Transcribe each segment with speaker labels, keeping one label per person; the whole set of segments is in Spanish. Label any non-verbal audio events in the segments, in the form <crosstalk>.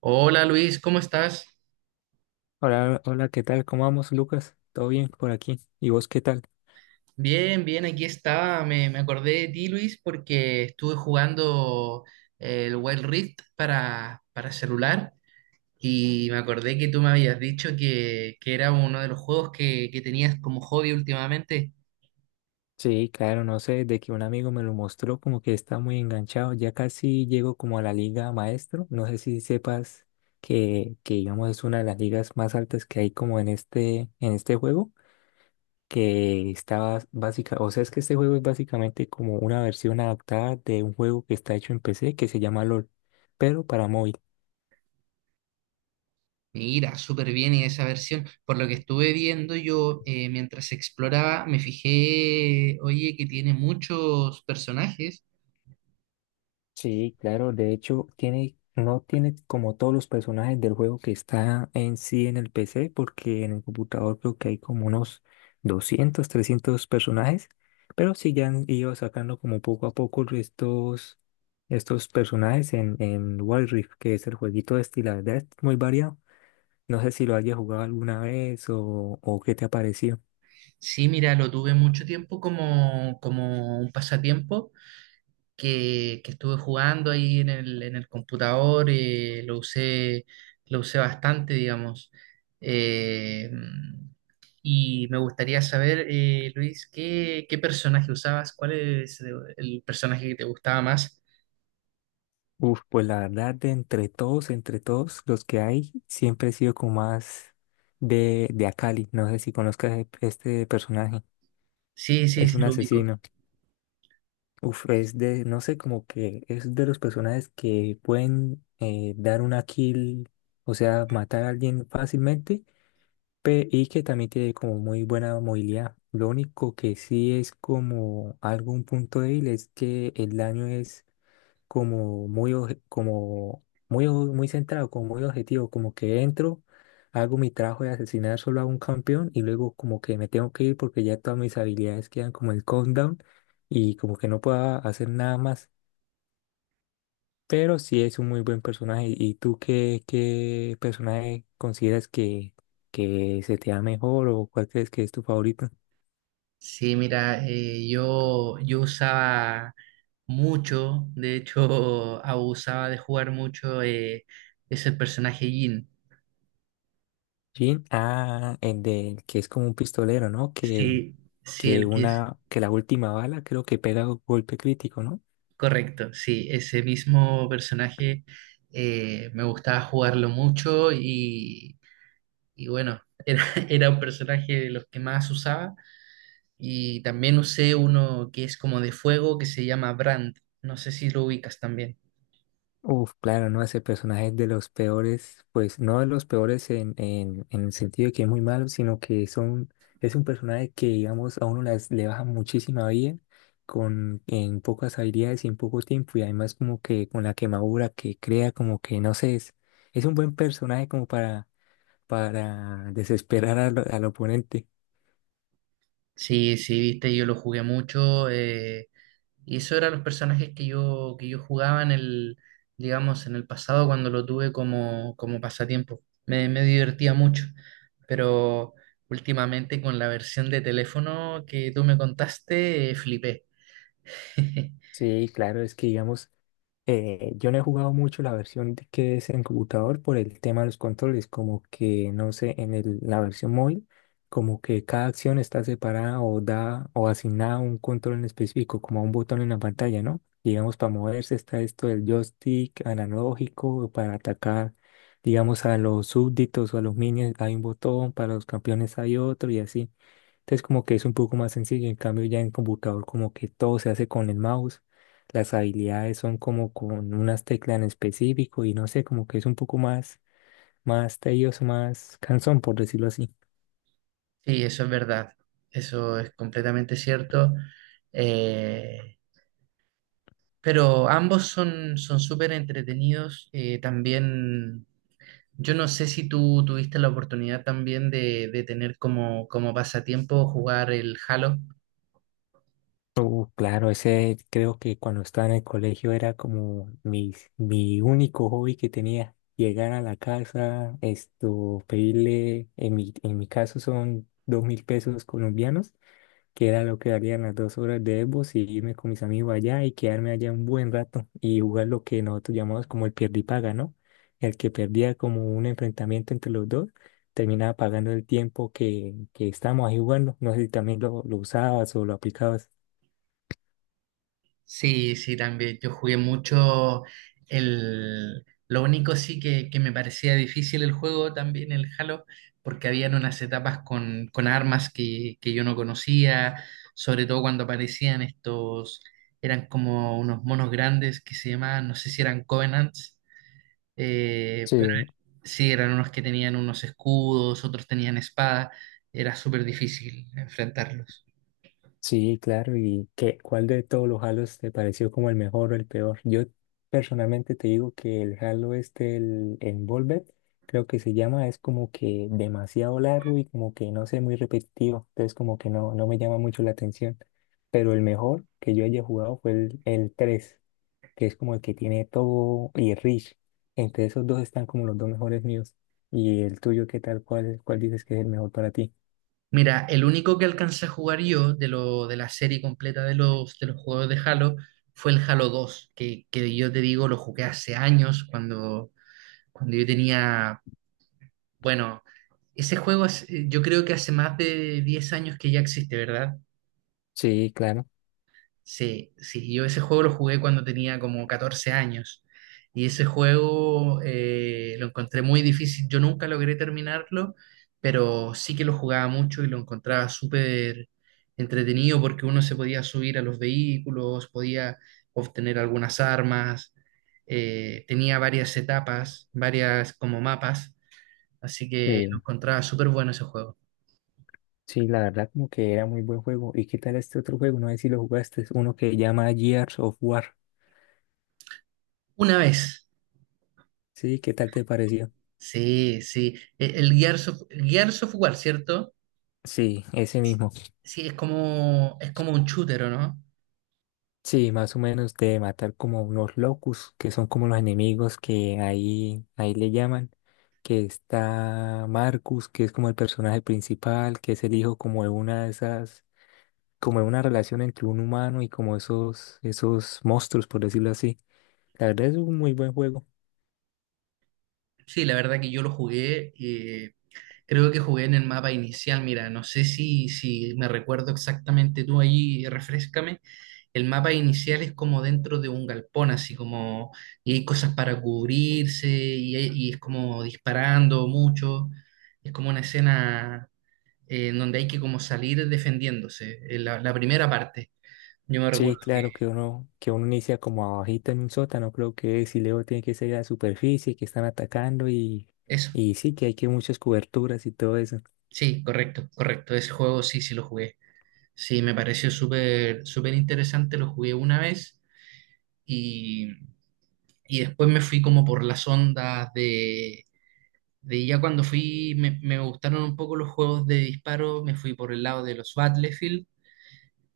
Speaker 1: Hola Luis, ¿cómo estás?
Speaker 2: Hola, hola, ¿qué tal? ¿Cómo vamos, Lucas? ¿Todo bien por aquí? ¿Y vos qué tal?
Speaker 1: Bien, bien, aquí estaba. Me acordé de ti, Luis, porque estuve jugando el Wild Rift para celular y me acordé que tú me habías dicho que era uno de los juegos que tenías como hobby últimamente.
Speaker 2: Sí, claro, no sé, de que un amigo me lo mostró, como que está muy enganchado, ya casi llego como a la liga maestro, no sé si sepas que digamos es una de las ligas más altas que hay como en este juego, que está básica, o sea, es que este juego es básicamente como una versión adaptada de un juego que está hecho en PC que se llama LOL, pero para móvil.
Speaker 1: Mira, súper bien y esa versión. Por lo que estuve viendo yo mientras exploraba, me fijé, oye, que tiene muchos personajes.
Speaker 2: Sí, claro, de hecho tiene, no tiene como todos los personajes del juego que está en sí en el PC, porque en el computador creo que hay como unos 200, 300 personajes, pero sí ya han ido sacando como poco a poco estos personajes en Wild Rift, que es el jueguito este, y la verdad es muy variado. No sé si lo hayas jugado alguna vez o qué te ha parecido.
Speaker 1: Sí, mira, lo tuve mucho tiempo como un pasatiempo que estuve jugando ahí en en el computador, lo usé bastante, digamos. Eh, y me gustaría saber, Luis, qué personaje usabas? ¿Cuál es el personaje que te gustaba más?
Speaker 2: Uf, pues la verdad, entre todos los que hay, siempre he sido como más de Akali. No sé si conozcas este personaje.
Speaker 1: Sí, sí,
Speaker 2: Es
Speaker 1: sí,
Speaker 2: un
Speaker 1: lo ubico.
Speaker 2: asesino. Uf, es de, no sé, como que es de los personajes que pueden dar una kill, o sea, matar a alguien fácilmente, y que también tiene como muy buena movilidad. Lo único que sí es como algún punto débil es que el daño es como muy, muy centrado, como muy objetivo, como que entro, hago mi trabajo de asesinar solo a un campeón y luego como que me tengo que ir porque ya todas mis habilidades quedan como el countdown y como que no puedo hacer nada más. Pero sí es un muy buen personaje. ¿Y tú qué, qué personaje consideras que se te da mejor o cuál crees que es tu favorito?
Speaker 1: Sí, mira, yo usaba mucho, de hecho, <laughs> abusaba de jugar mucho, es el personaje Jin.
Speaker 2: Jin, ah, el del que es como un pistolero, ¿no?
Speaker 1: Sí, sí, el que es.
Speaker 2: Que la última bala creo que pega golpe crítico, ¿no?
Speaker 1: Correcto, sí, ese mismo personaje me gustaba jugarlo mucho y bueno, <laughs> era un personaje de los que más usaba y también usé uno que es como de fuego que se llama Brand, no sé si lo ubicas también.
Speaker 2: Uf, claro, no, ese personaje es de los peores, pues no de los peores en el sentido de que es muy malo, sino que son, es un personaje que, digamos, a uno las, le baja muchísima vida con, en pocas habilidades y en poco tiempo, y además como que con la quemadura que crea, como que, no sé, es un buen personaje como para desesperar al, al oponente.
Speaker 1: Sí, sí, viste, yo lo jugué mucho, y eso eran los personajes que que yo jugaba en el, digamos, en el pasado cuando lo tuve como, como pasatiempo. Me divertía mucho, pero últimamente con la versión de teléfono que tú me contaste, flipé. <laughs>
Speaker 2: Sí, claro, es que digamos... Yo no he jugado mucho la versión que es en computador por el tema de los controles, como que, no sé, en la versión móvil, como que cada acción está separada o da o asignada a un control en específico, como a un botón en la pantalla, ¿no? Digamos, para moverse está esto del joystick analógico, para atacar, digamos, a los súbditos o a los minions hay un botón, para los campeones hay otro y así. Entonces como que es un poco más sencillo, en cambio ya en computador como que todo se hace con el mouse, las habilidades son como con unas teclas en específico y no sé, como que es un poco más, más tedioso, más cansón, por decirlo así.
Speaker 1: Sí, eso es verdad, eso es completamente cierto. Eh, pero ambos son súper entretenidos. También yo no sé si tú tuviste la oportunidad también de tener como, como pasatiempo jugar el Halo.
Speaker 2: Claro, ese creo que cuando estaba en el colegio era como mi único hobby que tenía. Llegar a la casa, esto, pedirle, en mi caso son 2.000 pesos colombianos que era lo que darían las 2 horas de Xbox y irme con mis amigos allá y quedarme allá un buen rato y jugar lo que nosotros llamamos como el pierde y paga, ¿no? El que perdía como un enfrentamiento entre los dos, terminaba pagando el tiempo que estábamos ahí jugando. No sé si también lo usabas o lo aplicabas.
Speaker 1: Sí, sí, también. Yo jugué mucho el... Lo único sí que me parecía difícil el juego también, el Halo, porque habían unas etapas con armas que yo no conocía, sobre todo cuando aparecían estos, eran como unos monos grandes que se llamaban, no sé si eran Covenants.
Speaker 2: Sí.
Speaker 1: Pero sí, eran unos que tenían unos escudos, otros tenían espada. Era súper difícil enfrentarlos.
Speaker 2: Sí, claro. ¿Y qué, cuál de todos los Halos te pareció como el mejor o el peor? Yo personalmente te digo que el Halo este, el Envolver, creo que se llama, es como que demasiado largo y como que no sé, muy repetitivo. Entonces como que no, no me llama mucho la atención. Pero el mejor que yo haya jugado fue el 3, que es como el que tiene todo, y Rich. Entre esos dos están como los dos mejores míos. ¿Y el tuyo qué tal? ¿Cuál, cuál dices que es el mejor para ti?
Speaker 1: Mira, el único que alcancé a jugar yo de la serie completa de de los juegos de Halo fue el Halo dos que yo te digo lo jugué hace años cuando, cuando yo tenía, bueno, ese juego yo creo que hace más de 10 años que ya existe, ¿verdad?
Speaker 2: Sí, claro.
Speaker 1: Sí, sí, yo ese juego lo jugué cuando tenía como 14 años y ese juego lo encontré muy difícil. Yo nunca logré terminarlo, pero sí que lo jugaba mucho y lo encontraba súper entretenido porque uno se podía subir a los vehículos, podía obtener algunas armas, tenía varias etapas, varias como mapas, así que lo
Speaker 2: Sí.
Speaker 1: encontraba súper bueno ese juego.
Speaker 2: Sí, la verdad como que era muy buen juego. ¿Y qué tal este otro juego? No sé si lo jugaste, es uno que llama Gears of War.
Speaker 1: Una vez,
Speaker 2: Sí, ¿qué tal te pareció?
Speaker 1: sí, sí, el Gears of War, ¿cierto?
Speaker 2: Sí, ese mismo.
Speaker 1: Sí, es como un shooter, ¿o no?
Speaker 2: Sí, más o menos de matar como unos locus, que son como los enemigos que ahí, ahí le llaman, que está Marcus, que es como el personaje principal, que es el hijo como de una de esas, como de una relación entre un humano y como esos, esos monstruos, por decirlo así. La verdad es un muy buen juego.
Speaker 1: Sí, la verdad que yo lo jugué, creo que jugué en el mapa inicial, mira, no sé si me recuerdo exactamente tú ahí, refrescame. El mapa inicial es como dentro de un galpón, así como, y hay cosas para cubrirse, y, y es como disparando mucho, es como una escena en donde hay que como salir defendiéndose, la, la primera parte, yo me
Speaker 2: Sí,
Speaker 1: recuerdo que
Speaker 2: claro que uno inicia como abajito en un sótano, creo que si luego tiene que salir a la superficie, que están atacando
Speaker 1: eso,
Speaker 2: y sí, que hay que muchas coberturas y todo eso.
Speaker 1: sí, correcto, correcto, ese juego sí, sí lo jugué. Sí, me pareció súper súper interesante, lo jugué una vez y, y después me fui como por las ondas de ya cuando fui, me gustaron un poco los juegos de disparo, me fui por el lado de los Battlefield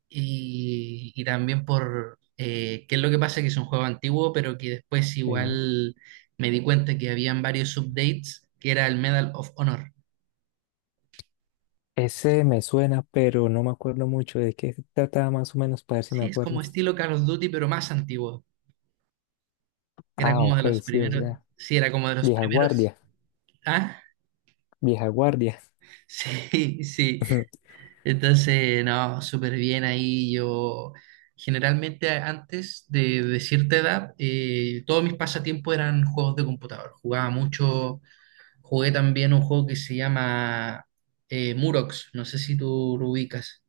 Speaker 1: y también por, qué es lo que pasa, que es un juego antiguo, pero que después
Speaker 2: Sí.
Speaker 1: igual me di cuenta que habían varios updates, que era el Medal of Honor.
Speaker 2: Ese me suena, pero no me acuerdo mucho de qué se trataba más o menos para ver si me
Speaker 1: Sí, es como
Speaker 2: acuerdo.
Speaker 1: estilo Call of Duty, pero más antiguo. Era
Speaker 2: Ah,
Speaker 1: como de
Speaker 2: ok,
Speaker 1: los
Speaker 2: sí, o
Speaker 1: primeros,
Speaker 2: sea,
Speaker 1: sí, era como de los
Speaker 2: vieja
Speaker 1: primeros.
Speaker 2: guardia,
Speaker 1: ¿Ah?
Speaker 2: vieja guardia.
Speaker 1: Sí, sí.
Speaker 2: <laughs>
Speaker 1: Entonces, no, súper bien ahí. Yo generalmente antes de cierta edad, todos mis pasatiempos eran juegos de computador. Jugaba mucho, jugué también un juego que se llama Murox, no sé si tú lo ubicas.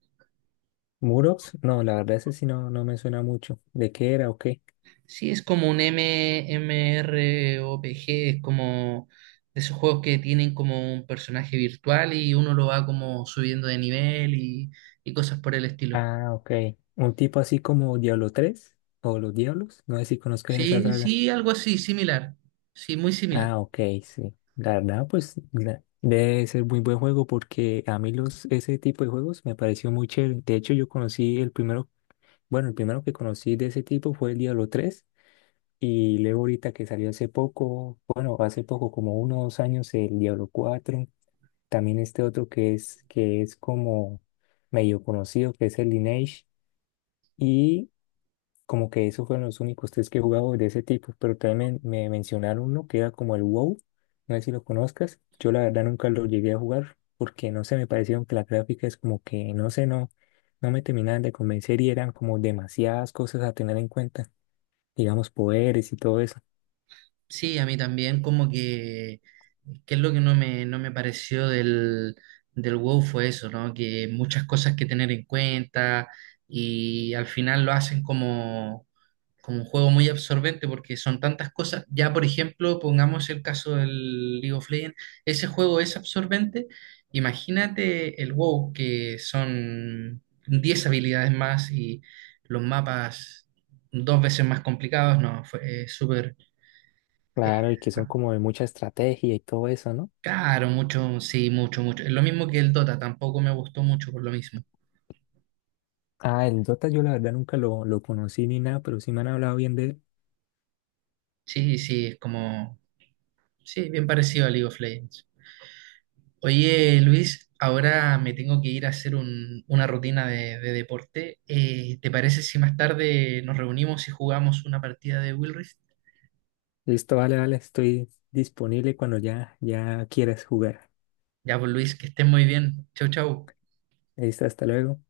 Speaker 2: ¿Murox? No, la verdad ese sí no, no me suena mucho. ¿De qué era o qué?
Speaker 1: Sí, es como un MMORPG, es como de esos juegos que tienen como un personaje virtual y uno lo va como subiendo de nivel y cosas por el estilo.
Speaker 2: Ah, ok. Un tipo así como Diablo 3 o los Diablos, no sé si conozcas esa
Speaker 1: Sí,
Speaker 2: saga.
Speaker 1: sí, algo así, similar. Sí, muy similar.
Speaker 2: Ah, ok, sí. La verdad, pues debe ser muy buen juego porque a mí los, ese tipo de juegos me pareció muy chévere. De hecho, yo conocí el primero, bueno, el primero que conocí de ese tipo fue el Diablo 3 y luego ahorita que salió hace poco, bueno, hace poco, como 1 o 2 años, el Diablo 4. También este otro que es como medio conocido, que es el Lineage. Como que esos fueron los únicos tres que he jugado de ese tipo, pero también me mencionaron uno que era como el WoW, no sé si lo conozcas, yo la verdad nunca lo llegué a jugar porque no sé, me parecieron que las gráficas como que, no sé, no, no me terminaban de convencer y eran como demasiadas cosas a tener en cuenta, digamos poderes y todo eso.
Speaker 1: Sí, a mí también como que es lo que no me, no me pareció del WoW fue eso, ¿no? Que muchas cosas que tener en cuenta y al final lo hacen como, como un juego muy absorbente porque son tantas cosas. Ya, por ejemplo, pongamos el caso del League of Legends, ese juego es absorbente. Imagínate el WoW, que son 10 habilidades más y los mapas dos veces más complicados, no, fue súper eh,
Speaker 2: Claro, y que son como de mucha estrategia y todo eso, ¿no?
Speaker 1: caro, mucho, sí, mucho, mucho. Es lo mismo que el Dota, tampoco me gustó mucho por lo mismo.
Speaker 2: Ah, el Dota yo la verdad nunca lo, lo conocí ni nada, pero sí me han hablado bien de él.
Speaker 1: Sí, sí, es como, sí, bien parecido a League of Legends. Oye, Luis, ahora me tengo que ir a hacer una rutina de deporte. ¿Te parece si más tarde nos reunimos y jugamos una partida de Will Rift?
Speaker 2: Listo, vale, vale, estoy disponible cuando ya, ya quieras jugar.
Speaker 1: Ya, pues Luis, que estés muy bien. Chau, chau.
Speaker 2: Listo, hasta luego.